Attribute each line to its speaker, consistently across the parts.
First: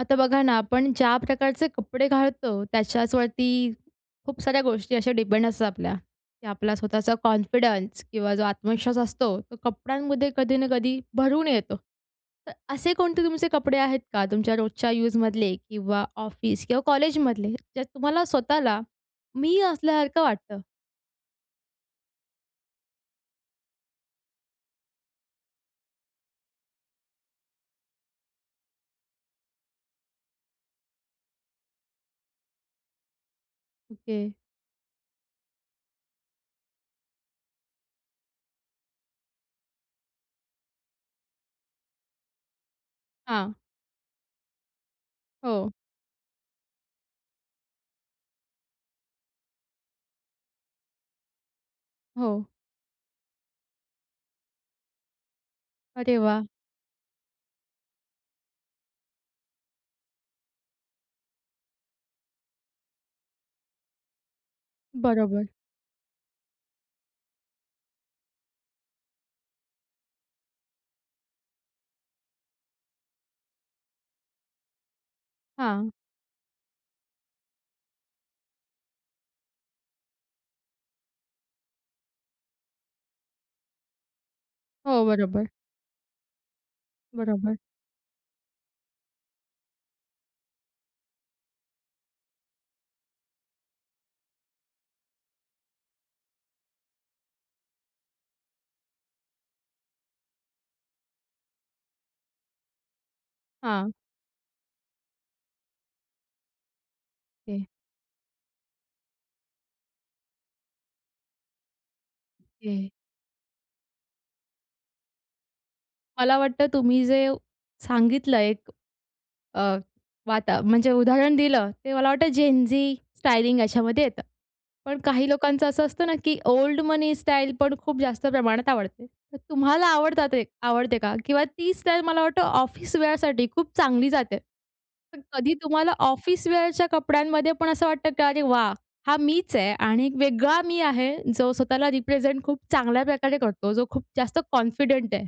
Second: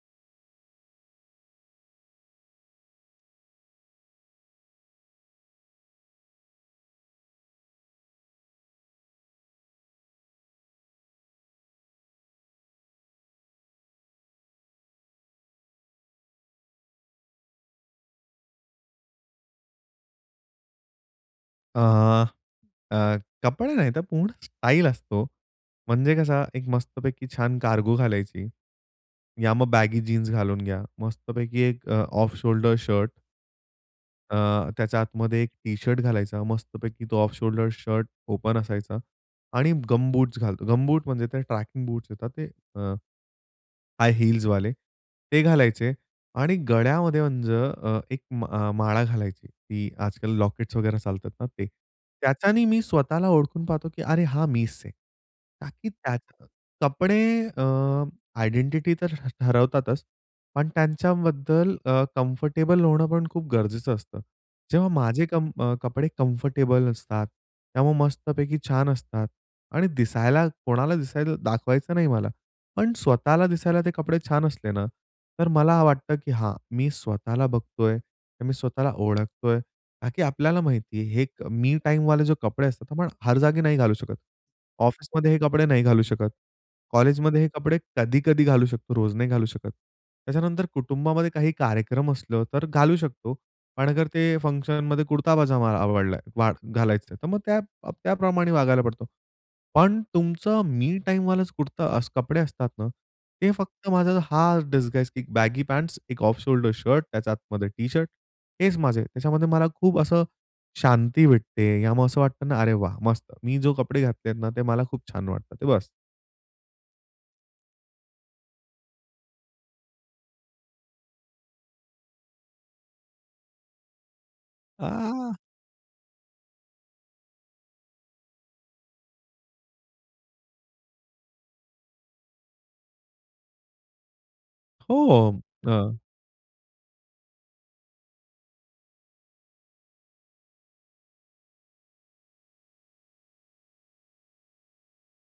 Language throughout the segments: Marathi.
Speaker 1: आता बघा ना, आपण ज्या प्रकारचे कपडे घालतो त्याच्याचवरती खूप साऱ्या गोष्टी अशा डिपेंड असतात आपल्या की आपला स्वतःचा कॉन्फिडन्स किंवा जो आत्मविश्वास असतो तो कपड्यांमध्ये कधी ना कधी भरून येतो. तर असे कोणते तुमचे कपडे आहेत का? तुमच्या रोजच्या यूजमधले किंवा ऑफिस किंवा कॉलेजमधले? त्यात तुम्हाला स्वतःला मी असल्यासारखं वाटतं?
Speaker 2: अ, अ, कपडे नाही तर पूर्ण स्टाइल असतो. म्हणजे कसं एक मस्तपैकी छान कार्गो घालायची. या मग बॅगी जीन्स घालून घ्या. मस्तपैकी एक अ, ऑफ शोल्डर शर्ट.
Speaker 1: ओके.
Speaker 2: अ, त्याच्या आतमध्ये एक टी शर्ट घालायचा, मस्तपैकी तो ऑफ शोल्डर शर्ट ओपन असायचा आणि गमबूट घालतो. गमबूट म्हणजे ते ट्रेकिंग बूट येतात ते, अ
Speaker 1: हां.
Speaker 2: हाय हील्स वाले ते
Speaker 1: हो.
Speaker 2: घालायचे. आणि गळ्यामध्ये म्हणजे अ, एक माळा घालायची की आजकाल लॉकेट्स वगैरे चालतात ना, ते
Speaker 1: हो.
Speaker 2: त्याच्यानी मी स्वतःला ओळखून पाहतो, की अरे हा मीच आहे. का, की
Speaker 1: अरे
Speaker 2: त्यात
Speaker 1: वाह!
Speaker 2: कपडे अ, आयडेंटिटी तर ठरवतातच. पण त्यांच्याबद्दल अ, कम्फर्टेबल होणं पण खूप गरजेचं असतं. जेव्हा माझे
Speaker 1: बरोबर.
Speaker 2: कम कपडे कम्फर्टेबल असतात, त्यामुळे मस्तपैकी छान असतात आणि दिसायला कोणाला दिसायला दाखवायचं नाही मला, पण स्वतःला दिसायला ते कपडे छान असले ना, तर मला
Speaker 1: हां.
Speaker 2: वाटतं की हां, मी स्वतःला बघतोय. तर मी स्वतःला ओळखतोय, का की आपल्याला माहिती आहे, हे मी टाईम वाले जो कपडे असतात आपण हर जागी नाही घालू शकत,
Speaker 1: हो.
Speaker 2: ऑफिसमध्ये हे
Speaker 1: बरोबर.
Speaker 2: कपडे नाही घालू शकत, कॉलेजमध्ये हे
Speaker 1: बरोबर.
Speaker 2: कपडे कधी-कधी घालू शकतो, रोज नाही घालू शकत. त्याच्यानंतर कुटुंबामध्ये काही कार्यक्रम असलं, तर घालू शकतो. पण अगर ते फंक्शनमध्ये कुर्ता पजामा आवडला घालायचं आहे. तर मग त्या त्याप्रमाणे वागायला पडतो. पण तुमचं, मी टाईम वाला कुर्ता असं कपडे असतात ना ते फक्त
Speaker 1: हां.
Speaker 2: माझा हा डिझाईन बॅगी पँट्स, एक ऑफ शोल्डर शर्ट, त्याच्या
Speaker 1: ओके.
Speaker 2: आतमध्ये टी शर्ट, हेच माझे त्याच्यामध्ये मला खूप असं शांती भेटते. यामुळे असं वाटतं ना, अरे
Speaker 1: ओके.
Speaker 2: वाह! मस्त. मी जो कपडे घातलेत ना ते मला खूप छान वाटतं ते बस.
Speaker 1: मला वाटतं, तुम्ही जे व सांगितलं आहे एक अ, वाता म्हणजे उदाहरण दिलं ते मला वाटतं, जेन झी स्टायलिंग याच्यामध्ये येतं. पण काही
Speaker 2: आह!
Speaker 1: लोकांचं असं असतं ना, की ओल्ड मनी स्टाईल, पण खूप जास्त प्रमाणात आवडते. तर तुम्हाला आवडतात ते आवडते का किंवा ती स्टाईल मला वाटतं ऑफिस वेअरसाठी खूप चांगली जाते. तर
Speaker 2: हो, अं,
Speaker 1: कधी तुम्हाला
Speaker 2: हां.
Speaker 1: ऑफिस वेअरच्या कपड्यांमध्ये पण, असं वाटतं की अरे वाह! हा मीच आहे आणि एक वेगळा मी आहे जो स्वतःला रिप्रेझेंट खूप चांगल्या प्रकारे करतो. जो खूप जास्त कॉन्फिडंट आहे.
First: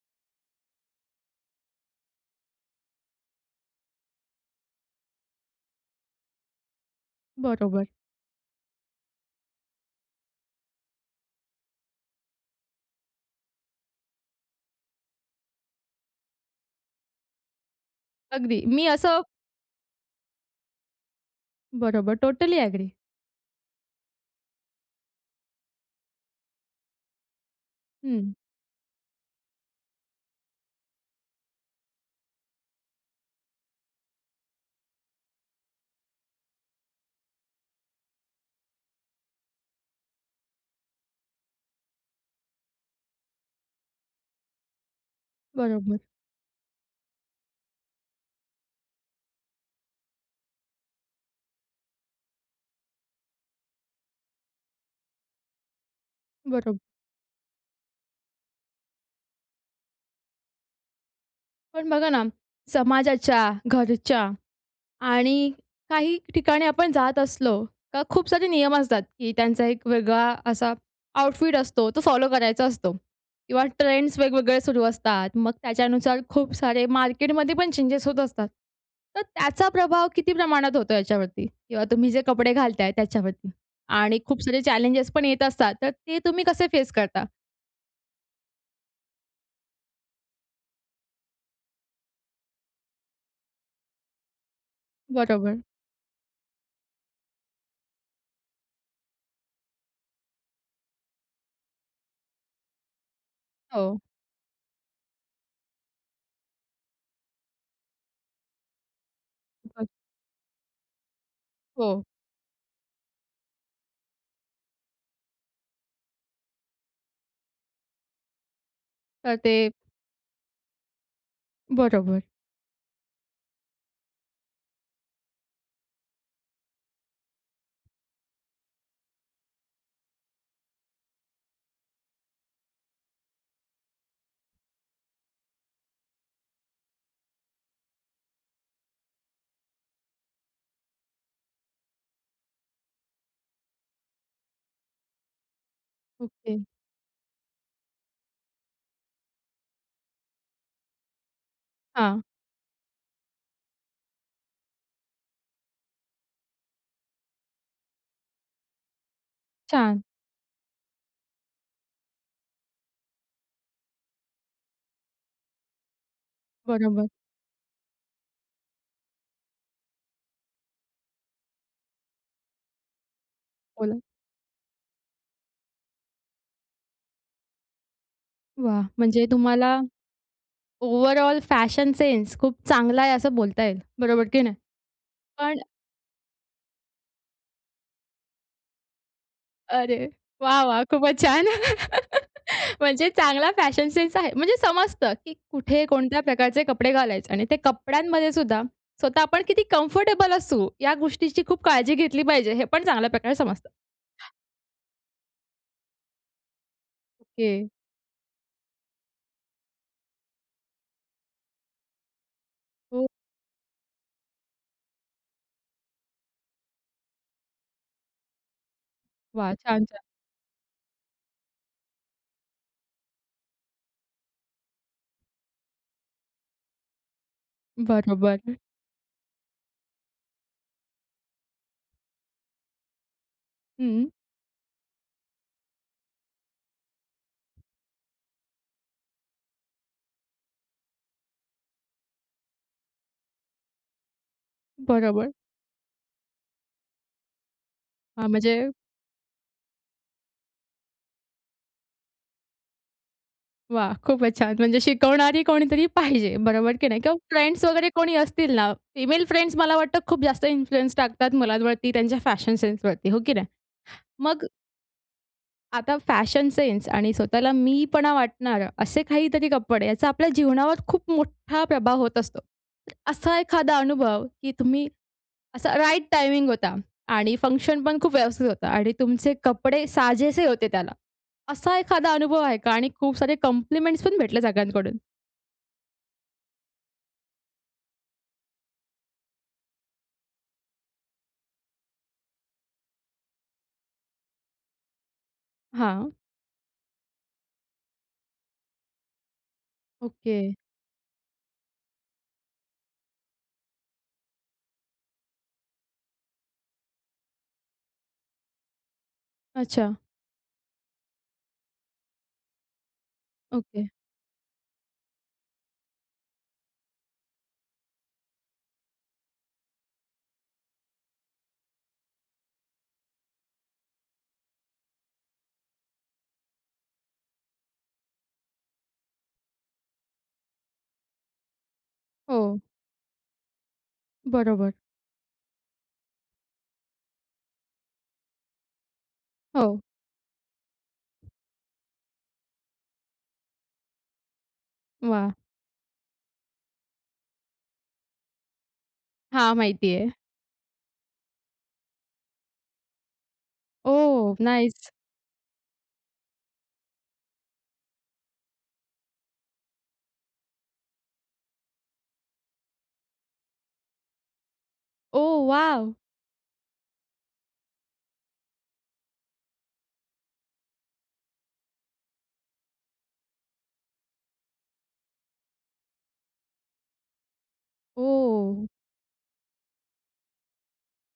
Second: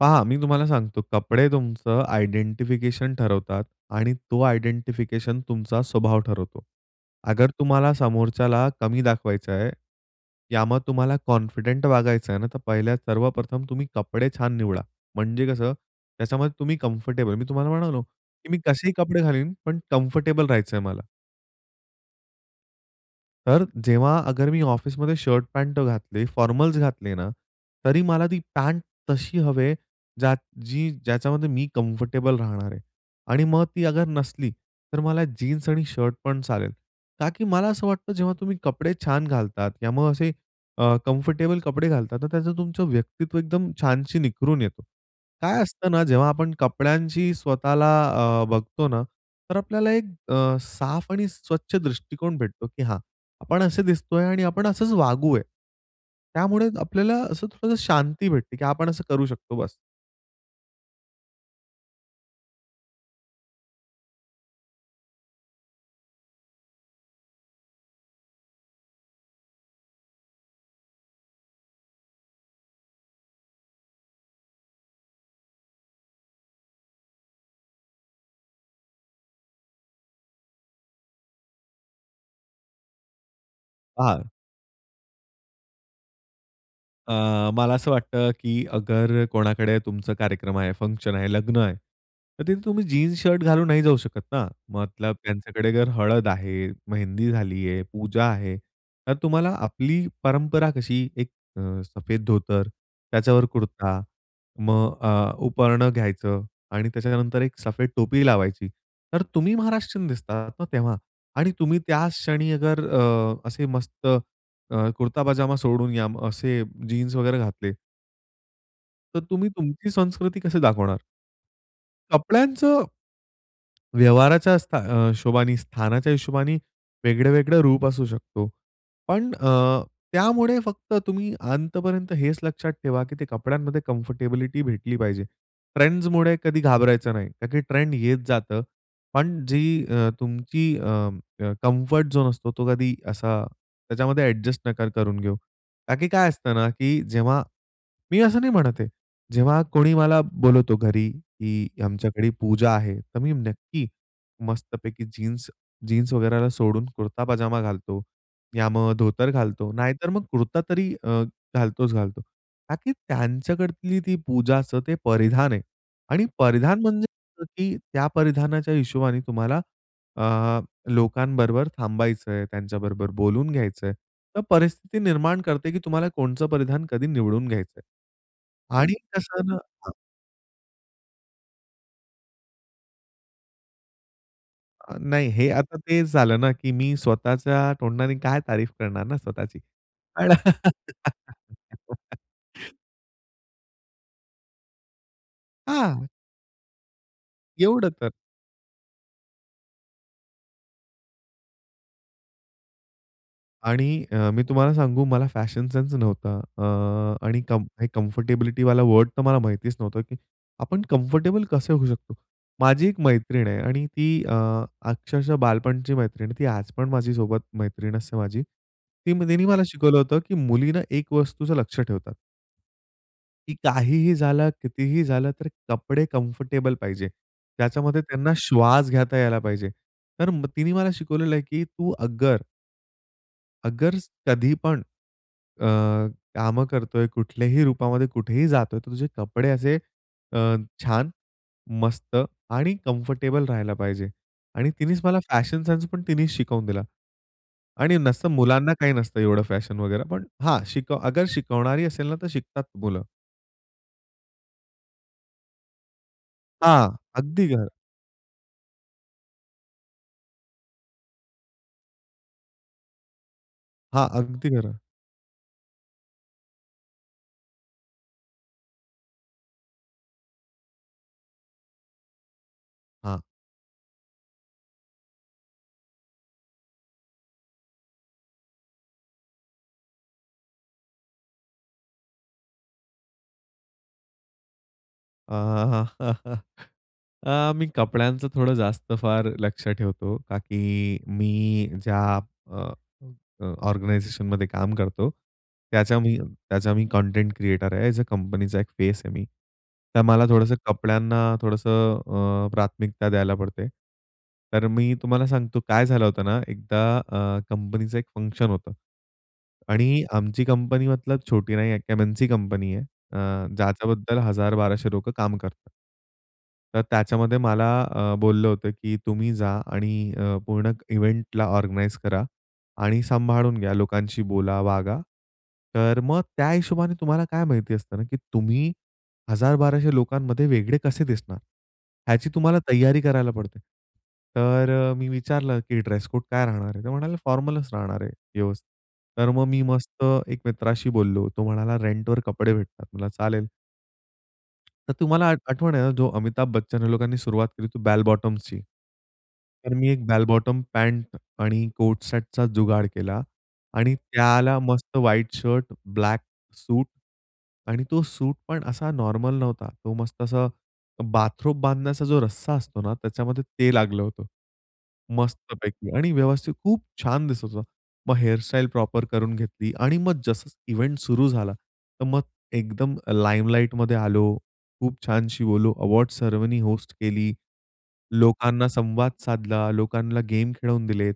Speaker 2: पहा मी तुम्हाला सांगतो. कपडे तुमचं आयडेंटिफिकेशन ठरवतात आणि तो आयडेंटिफिकेशन तुमचा स्वभाव ठरवतो. अगर
Speaker 1: बरोबर.
Speaker 2: तुम्हाला समोरच्याला कमी दाखवायचं आहे, या मग तुम्हाला कॉन्फिडेंट वागायचं आहे ना, तर पहिल्या सर्वप्रथम तुम्ही कपडे छान निवडा. म्हणजे कसं त्याच्यामध्ये तुम्ही कम्फर्टेबल मी तुम्हाला म्हणालो की मी
Speaker 1: अगदी, मी
Speaker 2: कसेही
Speaker 1: असं
Speaker 2: कपडे घालीन पण कम्फर्टेबल राहायचंय मला.
Speaker 1: बरोबर. Totally agree.
Speaker 2: तर जेव्हा अगर मी ऑफिसमध्ये शर्ट-पॅन्ट अ, घातले, फॉर्मल्स घातले ना, तरी मला
Speaker 1: हं.
Speaker 2: ती पॅन्ट तशी हवे ज्यात जी ज्याच्यामध्ये मी कम्फर्टेबल राहणार आहे. आणि मग ती अगर नसली तर मला जीन्स आणि शर्ट पण चालेल. का की मला असं वाटतं जेव्हा तुम्ही कपडे छान घालतात या मग असे अ, कम्फर्टेबल कपडे घालतात, तर त्याचं तुमचं व्यक्तित्व एकदम छानशी निखरून येतो. काय असतं
Speaker 1: बरोबर.
Speaker 2: ना जेव्हा आपण कपड्यांची स्वतःला अ, बघतो ना, तर आपल्याला एक अ, साफ आणि स्वच्छ दृष्टिकोन भेटतो की हां, आपण असे दिसतो आहे आणि आपण असंच वागूया. त्यामुळे
Speaker 1: बरोबर.
Speaker 2: आपल्याला असं थोडसं शांती भेटते की आपण असं करू शकतो बस.
Speaker 1: पण बघा ना, समाजाच्या, घरच्या आणि काही ठिकाणी आपण जात असलो, तर खूप सारे नियम असतात, की त्यांचा एक वेगळा असा आउटफिट असतो. तो फॉलो करायचा असतो. किंवा ट्रेंड्स वेगवेगळे सुरू असतात. मग त्याच्यानुसार खूप सारे मार्केटमध्ये पण चेंजेस होत असतात. तर त्याचा प्रभाव किती प्रमाणात होतो याच्यावरती? किंवा तुम्ही जे कपडे घालताय त्याच्यावरती? आणि
Speaker 2: हां.
Speaker 1: खूप सारे चॅलेंजेस पण येत असतात, तर ते तुम्ही कसे फेस करता?
Speaker 2: अ, मला असं वाटतं, की अगर कोणाकडे तुमचा कार्यक्रम आहे, फंक्शन आहे, लग्न आहे. तर तिथे तुम्ही जीन्स, शर्ट घालून नाही जाऊ शकत ना, मतलब
Speaker 1: बरोबर.
Speaker 2: त्यांच्याकडे जर हळद आहे, मेहंदी झाली आहे, पूजा आहे, तर तुम्हाला आपली परंपरा कशी एक अ, सफेद धोतर, त्याच्यावर
Speaker 1: हो.
Speaker 2: कुर्ता, मग अ, उपरणं घ्यायचं आणि त्याच्यानंतर एक सफेद टोपी लावायची. तर तुम्ही
Speaker 1: मग.
Speaker 2: महाराष्ट्रीयन दिसतात ना, तेव्हा आणि तुम्ही
Speaker 1: हो.
Speaker 2: त्याच क्षणी अगर अ, असे मस्त कुर्ता पजामा सोडून घ्या असे जीन्स वगैरे घातले तर
Speaker 1: तर
Speaker 2: तुम्ही,
Speaker 1: ते
Speaker 2: तुमची संस्कृती कशी दाखवणार?
Speaker 1: बरोबर.
Speaker 2: कपड्यांचं, व्यवहाराच्या असता अ, हिशोबाने, स्थानाच्या हिशोबाने वेगळं-वेगळं रूप असू शकतो. पण अ, त्यामुळे फक्त तुम्ही अंतपर्यंत हेच लक्षात ठेवा, की ते कपड्यांमध्ये कम्फर्टेबिलिटी भेटली पाहिजे. ट्रेंड्समुळे कधी घाबरायचं नाही, का की ट्रेंड येत जातं पण जी अ, तुमची अ, अं, कम्फर्ट झोन असतो, तो कधी असा त्याच्यामध्ये ॲडजस्ट नका करून घेऊ. का की काय असतं
Speaker 1: ओके.
Speaker 2: ना, की जेव्हा मी असं नाही म्हणत आहे. जेव्हा कोणी मला बोलवतो घरी, "की
Speaker 1: हां.
Speaker 2: आमच्याकडे पूजा आहे." तर मी नक्की मस्तपैकी जीन्स जीन्स वगैरेला सोडून कुर्ता पजामा घालतो, या मग धोतर घालतो,
Speaker 1: छान.
Speaker 2: नाहीतर मग कुर्ता तरी अ, घालतोच घालतो. का की त्यांच्याकडतील ती पूजाचं ते परिधान आहे आणि परिधान म्हणजे
Speaker 1: बरोबर.
Speaker 2: असं की त्या परिधानाच्या हिशोबाने तुम्हाला, अ, लोकांबरोबर थांबायचं आहे, त्यांच्याबरोबर बोलून घ्यायचंय,
Speaker 1: बोला?
Speaker 2: तर परिस्थिती निर्माण करते, की तुम्हाला कोणचं परिधान कधी निवडून घ्यायचं आहे
Speaker 1: वाह!
Speaker 2: आणि
Speaker 1: म्हणजे
Speaker 2: तसं न
Speaker 1: तुम्हाला
Speaker 2: हं.
Speaker 1: ओव्हरऑल फॅशन सेन्स खूप चांगला आहे, असं बोलता येईल. बरोबर की नाही?
Speaker 2: अ, नाही हे
Speaker 1: पण
Speaker 2: आता तेच झालं ना, की मी स्वतःच्या तोंडाने काय तारीफ करणार ना स्वतःची.
Speaker 1: अरे,
Speaker 2: आ
Speaker 1: वाह! वाह! खूपच छान! म्हणजे चांगला फॅशन सेन्स आहे. म्हणजे समजतं, की कुठे
Speaker 2: हां.
Speaker 1: कोणत्या प्रकारचे कपडे घालायचे आणि ते
Speaker 2: एवढं तर.
Speaker 1: कपड्यांमध्ये सुद्धा, स्वतः आपण किती कंफर्टेबल असू या गोष्टींची खूप काळजी घेतली पाहिजे, हे पण चांगल्या प्रकारे समजतं.
Speaker 2: आणि अ, मी तुम्हाला सांगू, मला फॅशन सेन्स नव्हता अ, आणि कम
Speaker 1: ओके.
Speaker 2: कम्फर्टेबिलिटीवाला वर्ड तर मला माहितीच नव्हतं, की आपण कम्फर्टेबल कसे होऊ शकतो? माझी एक
Speaker 1: हो.
Speaker 2: मैत्रीण आहे आणि ती अ, अक्षरशः बालपणची मैत्रीण आहे, ती आज पण माझीसोबत मैत्रीण असते माझी. ती म तिनी
Speaker 1: वाह!
Speaker 2: मला
Speaker 1: छान!
Speaker 2: शिकवलं
Speaker 1: छान!
Speaker 2: होतं, की मुलीनं एक वस्तूचं लक्ष ठेवत. की काहीही झालं, कितीही झालं तर कपडे कम्फर्टेबल पाहिजे. त्याच्यामध्ये त्यांना
Speaker 1: बरोबर.
Speaker 2: श्वास घेता यायला पाहिजे. तर म तिने मला शिकवलेलं आहे, की तू अगर अगर
Speaker 1: हं.
Speaker 2: कधीपण अ, कामं करतोय, कुठल्याही रूपामध्ये, कुठेही जातोय, तर तुझे कपडे असे अ, छान, मस्त आणि कम्फर्टेबल राहायला पाहिजे. आणि तिनेच मला
Speaker 1: बरोबर.
Speaker 2: फॅशन सेन्स पण तिनेच शिकवून दिला आणि
Speaker 1: हां,
Speaker 2: नसतं
Speaker 1: म्हणजे
Speaker 2: मुलांना काही नसतं एवढं फॅशन वगैरे, पण हा शिकव अगर शिकवणारी असेल ना, तर शिकतात मुलं.
Speaker 1: वाह! खूपचं छान. म्हणजे शिकवणारी कोणीतरी पाहिजे बरोबर की
Speaker 2: हां,
Speaker 1: नाही? किंवा
Speaker 2: अगदी
Speaker 1: फ्रेंड्स
Speaker 2: खरं.
Speaker 1: वगैरे कोणी असतील ना, फिमेल फ्रेंड मला वाटतं खूप जास्त इन्फ्लुअन्स टाकतात मुलांवरती त्यांच्या फॅशन सेन्सवरती, हो की नाही?
Speaker 2: हां,
Speaker 1: मग
Speaker 2: अगदी खरं.
Speaker 1: आता फॅशन सेन्स आणि स्वतःला मी पणा वाटणारं, असे काहीतरी कपडे याचा आपल्या जीवनावर खूप मोठा प्रभाव होत असतो.
Speaker 2: हां.
Speaker 1: असा एखादा अनुभव की तुम्ही असा राईट टायमिंग होता आणि फंक्शनपण खूप व्यवस्थित होता आणि तुमचे कपडे साजेसे होते त्याला, असा एखादा अनुभव आहे का? आणि खूप सारे कॉम्प्लिमेंट्स पण भेटले सगळ्यांकडून?
Speaker 2: अ, मी कपड्यांचं थोडं जास्त फार लक्ष ठेवतो का की मी ज्या अ, अ, ऑर्गनायझेशनमध्ये काम करतो. त्याचा
Speaker 1: हां.
Speaker 2: मी त्याचा मी कंटेंट क्रिएटर आहे, एज ए कंपनीचा एक फेस आहे मी. तर मला
Speaker 1: ओके.
Speaker 2: थोडंसं कपड्यांना थोडंसं अ, प्राथमिकता द्यायला पडते. तर मी तुम्हाला सांगतो, काय झालं होतं ना? एकदा अ, कंपनीचं एक फंक्शन होतं
Speaker 1: अच्छा.
Speaker 2: आणि आमची कंपनी मतलब छोटी नाही आहे, एक "एम-एन-सी" कंपनी आहे. अ,
Speaker 1: ओके.
Speaker 2: ज्याच्याबद्दल 1000-1200 लोकं काम करतात. तर त्याच्यामध्ये मला अ, बोललं होतं की, "तुम्ही जा आणि अ, पूर्ण इव्हेंटला ऑर्गनाइज करा आणि सांभाळून घ्या, लोकांशी बोला, वागा." तर मग त्या हिशोबाने तुम्हाला काय माहिती असतं ना, की तुम्ही 1000-1200 लोकांमध्ये वेगळे कसे दिसणार. ह्याची
Speaker 1: हो.
Speaker 2: तुम्हाला तैयारी करायला पडते.
Speaker 1: बरोबर.
Speaker 2: तर मी विचारलं, "की ड्रेस कोड काय राहणार आहे?" तर म्हणाले, "फॉर्मलच" राहणार आहे, व्यवस्थित." तर मग मी
Speaker 1: हो.
Speaker 2: मस्त एक मित्राशी बोललो होतो, तो म्हणाला, "रेंटवर कपडे भेटतात" म्हटलं चालेल. तर तुम्हाला
Speaker 1: वाह!
Speaker 2: आठ आठवण आहे ना, जो अमिताभ बच्चन ह्या लोकांनी सुरुवात केली, ते बॅल बॉटमची.
Speaker 1: हां,
Speaker 2: तर मी
Speaker 1: माहिती
Speaker 2: एक
Speaker 1: आहे.
Speaker 2: बॅल बॉटम पँट आणि कोट सेटचा जुगाड केला आणि
Speaker 1: ओह!
Speaker 2: त्याला
Speaker 1: नाईस!
Speaker 2: मस्त व्हाइट शर्ट, ब्लैक सूट आणि तो सूट पण असा नॉर्मल नव्हता. तो मस्त असा बाथरोब बांधण्याचा जो रस्सा असतो ना, त्याच्यामध्ये ते लागलं होतं.
Speaker 1: Oh wow!
Speaker 2: मस्तपैकी आणि व्यवस्थित खूप छान दिसत होतं. मग हेअरस्टाईल प्रॉपर करून घेतली आणि मग जसं इव्हेंट सुरु झाला. तर मग एकदम लाइमलाइटमध्ये आलो, खूप छानशी बोललो, अवॉर्ड सेरेमनी होस्ट केली.
Speaker 1: ओह!
Speaker 2: लोकांना संवाद साधला, लोकांना गेम खेळवून दिलेत.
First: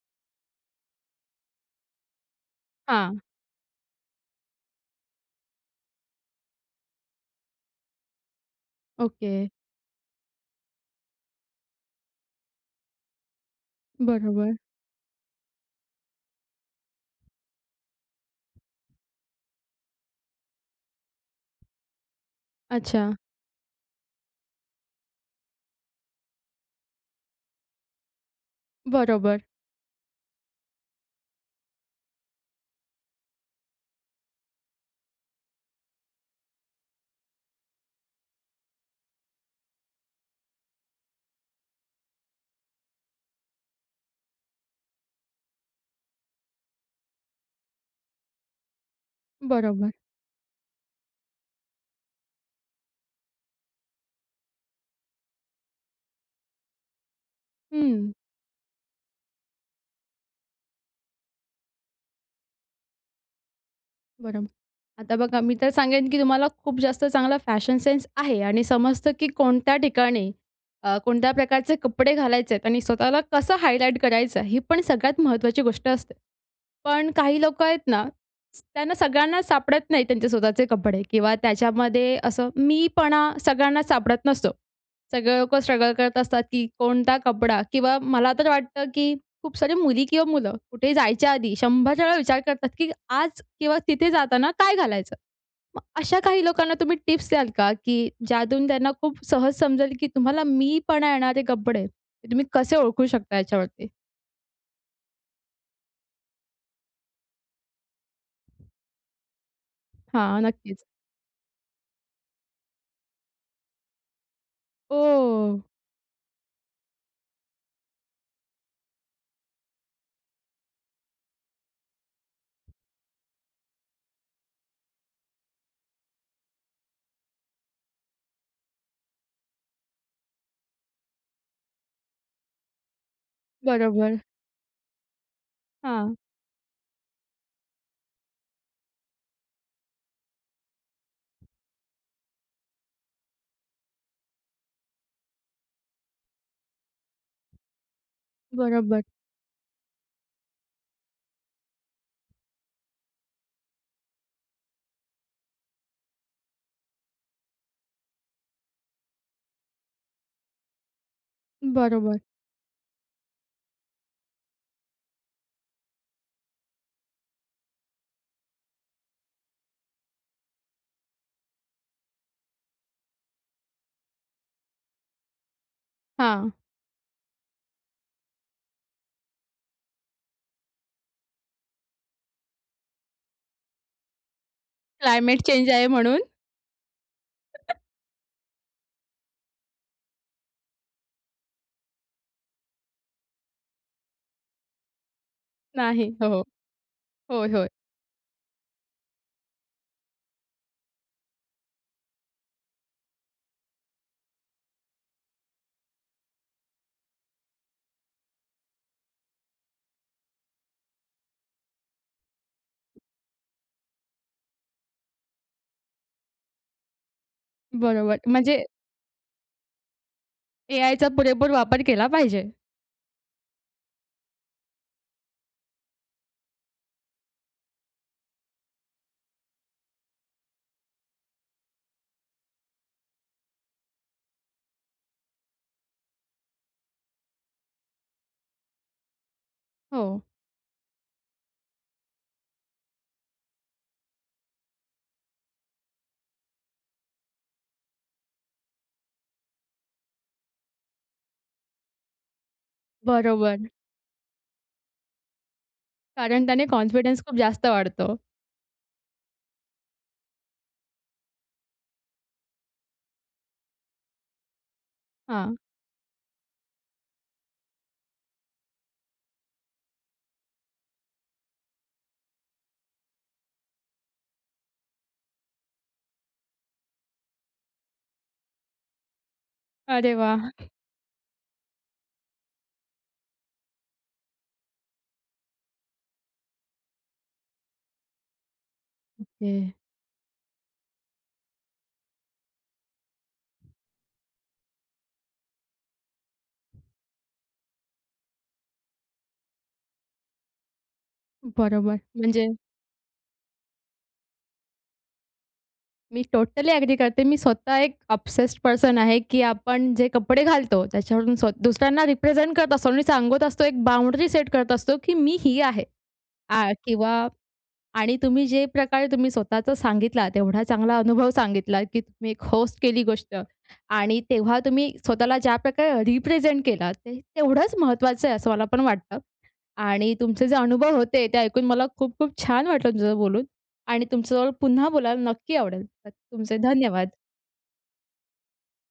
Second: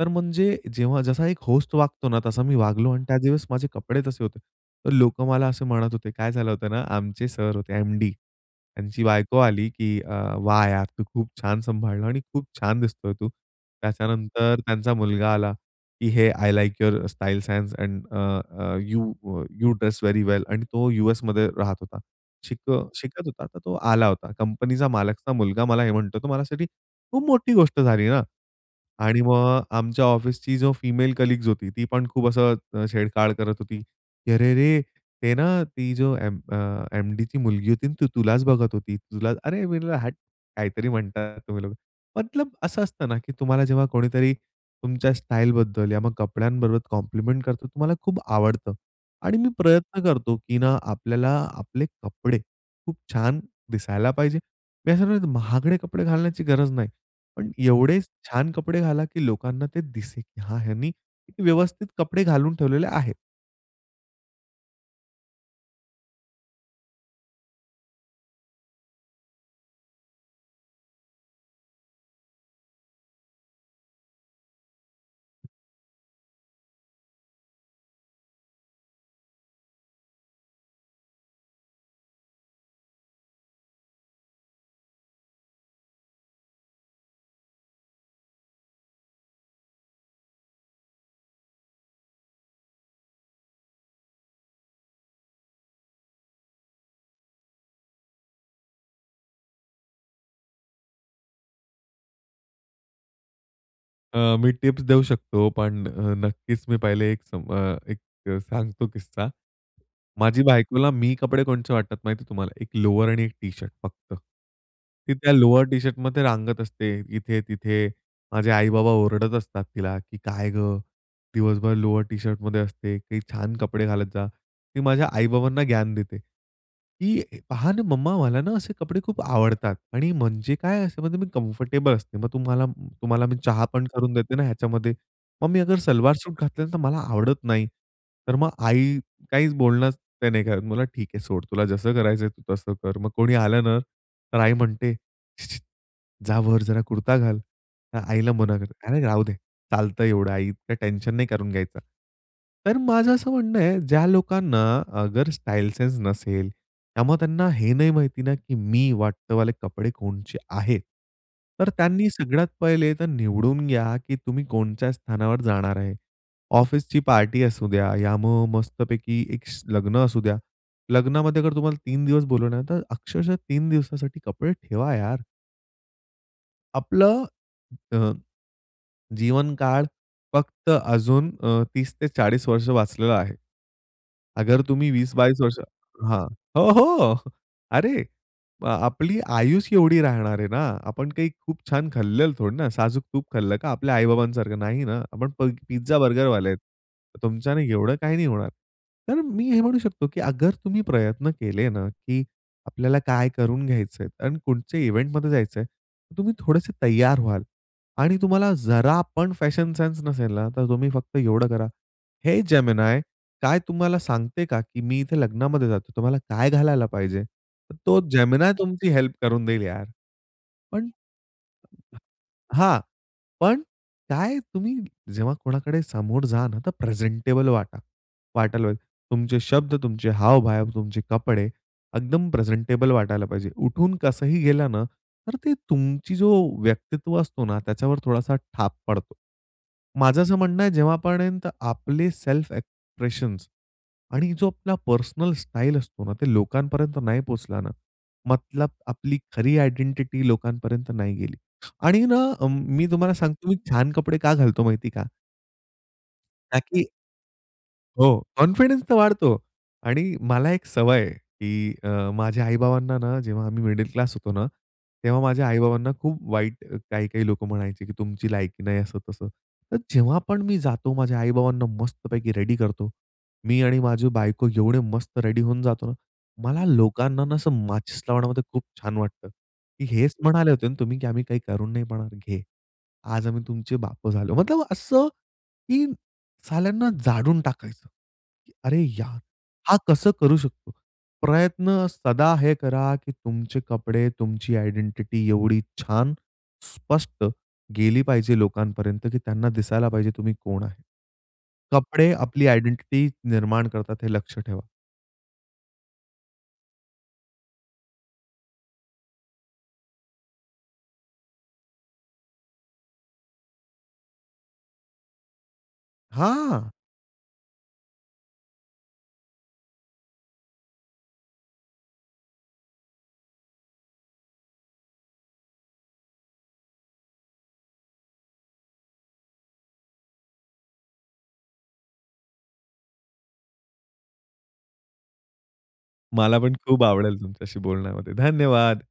Speaker 2: तर म्हणजे जेव्हा जसा एक होस्ट वागतो ना, तसा मी वागलो आणि
Speaker 1: हां.
Speaker 2: त्याच दिवस माझे कपडे तसे होते. तर लोकं मला असं म्हणत होते, काय झालं होतं ना? आमचे सर होते, एम-डी, त्यांची बायको
Speaker 1: ओके.
Speaker 2: आली, "की अ, वाह यार! तू खूप छान सांभाळल आहे आणि खूप छान दिसतो आहे तू."
Speaker 1: बरोबर.
Speaker 2: त्याच्यानंतर त्यांचा मुलगा आला, "की hey! I like your style sense and uh, uh, you you dress very well आणि तो यूएसमध्ये राहत होता. शिक
Speaker 1: अच्छा.
Speaker 2: शिकत होता, तर तो आला होता. कंपनीचा मालकचा मुलगा मला हे म्हणतो, तर माझ्यासाठी खूप मोठी गोष्ट झाली ना आणि
Speaker 1: बरोबर.
Speaker 2: मग आमच्या ऑफिसची जो फिमेल कलीग्स होती ती पण खूप असं छेडछाढ करत होती, "की अरे रे! ते ना, ती जो एम अ, एम-डीची मुलगी होती ना ती तुलाच बघत होती, तुला "अरे मी म्हंटल "हाट" काहीतरी म्हणतात तुम्ही लोक. मतलब अस असतं ना की तुम्हाला जेव्हा कोणीतरी तुमच्या स्टाईल बद्दल या मग कपड्यांबरोबर कॉम्प्लिमेंट करतो तुम्हाला खूप आवडतं आणि मी
Speaker 1: बरोबर.
Speaker 2: प्रयत्न करतो की ना आपल्याला आपले कपडे खूप छान दिसायला पाहिजे. मी असं म्हणतो, महागडे कपडे घालण्याची गरज नाही. पण एवढे
Speaker 1: हं.
Speaker 2: छान कपडे घाला की लोकांना ते दिसेल की हा, ह्यांनी व्यवस्थित कपडे घालून ठेवलेले आहेत.
Speaker 1: बरोबर, आता बघा, मी तर सांगेन, की तुम्हाला खूप जास्त चांगला फॅशन सेन्स आहे आणि समजतं, की कोणत्या ठिकाणी अ, कोणत्या प्रकारचे कपडे घालायचेत आणि स्वतःला कसं हायलाइट करायचं, ही पण सगळ्यात महत्त्वाची गोष्ट असते. पण काही लोकं आहेत ना, स त्यांना सगळ्यांनाच सापडत नाहीत त्यांचे स्वतःचे कपडे. किंवा त्याच्यामध्ये असं मीपणा सगळ्यांनाच सापडत नसतो. सगळे लोकं स्ट्रगल करत असतात, की कोणता कपडा, किंवा मला तर वाटतं, की खूप सारी मुली किंवा मुलं कुठेही जायच्या आधी 100 वेळा विचार करतात, की आज किंवा तिथे जाताना काय घालायचं? मग अशा काही लोकांना तुम्ही टिप्स द्याल का, की ज्यातून त्यांना खूप सहज समजेल, की तुम्हाला मीपणा येणारे कपडे आहेत, ते तुम्ही कसे ओळखू शकता याच्यावरती?
Speaker 2: अ, मी टिप्स देऊ शकतो. पण अ, नक्कीच मी पहिले एक सा अ, एक सांगतो किस्सा.
Speaker 1: हां,
Speaker 2: माझ्या
Speaker 1: नक्कीच.
Speaker 2: बायकोला मी कपडे कोणचे वाटतात माहिती आहे तुम्हाला, एक लोवर आणि एक टी-शर्ट फक्त. ती त्या
Speaker 1: ओ!
Speaker 2: लोवर टी-शर्टमध्ये रांगत असते इथे-तिथे. माझे आई-बाबा ओरडत असतात. तिला की काय गं, दिवसभर लोवर टी-शर्टमध्ये असते? काही छान कपडे घालत जा. ती माझ्या आई-बाबांना ज्ञान देते, "की पहा ना मम्मा, मला ना असे कपडे खूप आवडतात.आणि म्हणजे काय असं म्हणजे मी कम्फर्टेबल असते मग तुम्हाला तुम्हाला मी चहा पण करून
Speaker 1: बरोबर.
Speaker 2: देते ना ह्याच्यामध्ये. मग मी
Speaker 1: हां.
Speaker 2: सलवार सूट घातली तर मला आवडत नाही." तर मग आई काहीच बोलणं ते नाही का, मला ठीक आहे सोड तुला जसं करायचं आहे तू तसं कर. मग कोणी आलं ना, तर आई म्हणते, "जा वर जरा कुर्ता घाल." तर आईला मना करते, "अरे
Speaker 1: बरोबर.
Speaker 2: राहू दे, चालतं एवढं आई, इतकं टेन्शन नाही करून घ्यायचा." तर माझं असं म्हणणं आहे ज्या लोकांना अगर स्टाईल सेन्स नसेल त्यामुळे त्यांना हे नाही माहिती ना की मी वाटत वाले कपडे कोणचे आहेत. तर त्यांनी
Speaker 1: बरोबर.
Speaker 2: सगळ्यात पहिले तर निवडून घ्या की तुम्ही कोणच्या स्थानावर जाणार आहे. ऑफिसची पार्टी असू द्या, या मग मस्तपैकी एक स लग्न असू द्या. लग्नामध्ये अगर तुम्हाला 3 दिवस बोलवलं तर अक्षरशः 3 दिवसासाठी कपडे ठेवा यार.
Speaker 1: हां.
Speaker 2: आपलं अ, जीवनकाळ फक्त अजून अ, 30-40 वर्ष वाचलेला आहे. अगर तुम्ही 20-22
Speaker 1: क्लायमेट
Speaker 2: वर्ष
Speaker 1: चेंज आहे म्हणून?
Speaker 2: हां. हो, हो. अरे, आ आपली आयुचं एवढी राहणार आहे ना, आपण काही खूप छान खाल्लेल थोडं ना, साजूक तूप खाल्लं का आपल्या आई-बाबांसारखं. नाही ना? आपण प
Speaker 1: नाही. हो, हो,
Speaker 2: पिझ्झा-बर्गरवाले आहेत.
Speaker 1: होय,
Speaker 2: तुमच्याने
Speaker 1: होय.
Speaker 2: एवढं काही नाही होणार. तर मी हे म्हणू शकतो, की अगर तुम्ही प्रयत्न केले ना, की आपल्याला काय करून घ्यायचंय आणि कुठच्या इव्हेंटमध्ये जायचं आहे, तर तुम्ही थोडेसे तयार व्हाल आणि तुम्हाला जरा पण फॅशन सेन्स नसेल ना, तर तुम्ही फक्त एवढं करा. "हे जेमिनाय, काय तू मला सांगते का, की मी इथे लग्नामध्ये जातो, तर मला काय घालायला पाहिजे?" तर तो
Speaker 1: बरोबर,
Speaker 2: जेमिनाय
Speaker 1: म्हणजे
Speaker 2: तुमची हेल्प करून देईल यार. पण
Speaker 1: एआयचा पुरेपूर वापर
Speaker 2: [unintelligible]
Speaker 1: केला पाहिजे.
Speaker 2: हां. पण काय, तुम्ही जेव्हा कोणाकडे समोर जा ना, तर प्रेझेंटेबल वाटा वाटायला पाहिजे. तुमचे शब्द, तुमचे हावभावा तुमचे कपडे एकदम प्रेझेंटेबल वाटायला पाहिजे. उठून कसंही गेला ना, तर ते तुमची जो व्यक्तित्व असतो ना, त्याच्यावर थोडासा ठाप पडतो. माझं
Speaker 1: हो.
Speaker 2: असं म्हणणं आहे, जेव्हापर्यंत आपले सेल्फ एक्सप्रेशन्स आणि जो आपला पर्सनल स्टाइल असतो ना, ते लोकांपर्यंत नाही पोहचला ना, मतलब आपली खरी आयडेंटिटी लोकांपर्यंत नाही गेली. आणि ना अ, मी तुम्हाला सांगतो, मी
Speaker 1: बरोबर.
Speaker 2: छान कपडे का घालतो माहिती आहे का?
Speaker 1: कारण
Speaker 2: ता
Speaker 1: त्याने
Speaker 2: की
Speaker 1: कॉन्फिडंस खूप जास्त वाढतो.
Speaker 2: हो. कॉन्फिडन्स तर वाढतो. आणि मला एक सवय आहे, की अ, माझ्या आई-बाबांना ना, जेव्हा आम्ही मिडल क्लास होतो ना, तेव्हा माझ्या
Speaker 1: हां.
Speaker 2: आई-बाबांना खूप वाईट काही-काही लोकं म्हणायचे, की तुमची लायकी नाही, असं तसं. तर जेव्हा पण मी जातो, माझ्या आई-बाबांना मस्तपैकी रेडी करतो. मी आणि माझी बायको एवढे मस्त रेडी होऊन जातो ना, मला लोकांना ना असं माचिस लावण्यामध्ये खूप छान वाटतं, की
Speaker 1: अरे
Speaker 2: हेच
Speaker 1: वाह!
Speaker 2: म्हणाले होते ना तुम्ही, की आम्ही काही करू नाही म्हणणारे, घे. आज आम्ही तुमचे बापं झालो. मतलब असं, की साल्यांना जाणळून टाकायचं. अरे यार!
Speaker 1: ओके.
Speaker 2: हा, कसं करू शकतो? प्रयत्न सदा हे करा, की तुमचे कपडे, तुमची आयडेंटिटी, एवढी छान, स्पष्ट गेली पाहिजे लोकांपर्यंत, की त्यांना दिसायला पाहिजे, तुम्ही कोण आहे?
Speaker 1: बरोबर.
Speaker 2: कपडे आपली
Speaker 1: म्हणजे
Speaker 2: आयडेंटिटी निर्माण करतात, हे लक्ष ठेवा.
Speaker 1: मी टोटली एग्री करते. मी स्वतः एक ऑब्सेस्ड पर्सन आहे, की आपण जे कपडे घालतो, त्याच्यावरून स्व दुसऱ्यांना रिप्रेझेंट करत असतो आणि सांगत असतो, एक बाउंड्री सेट करत असतो, की "मी ही आहे."
Speaker 2: हां.
Speaker 1: आ, किंवा आणि तुम्ही जे प्रकारे तुम्ही स्वतःचं सांगितला, एवढा चांगला अनुभव सांगितला, की तुम्ही एक होस्ट केली गोष्ट. आणि तेव्हा तुम्ही स्वतःला ज्या प्रकारे रिप्रेझेंट केलात, ते तेवढंच महत्त्वाचं आहे, असं मला पण वाटतं. आणि तुमचे जे अनुभव होते, ते ऐकून मला खूप-खूप छान वाटलं, तुमच्या सोबत बोलून. आणि तुमच्या जवळ पुन्हा बोलायला नक्की आवडेल.
Speaker 2: मला पण
Speaker 1: तुमचे
Speaker 2: खूप
Speaker 1: धन्यवाद.
Speaker 2: आवडेल, तुमच्याशी बोलण्यामध्ये. धन्यवाद.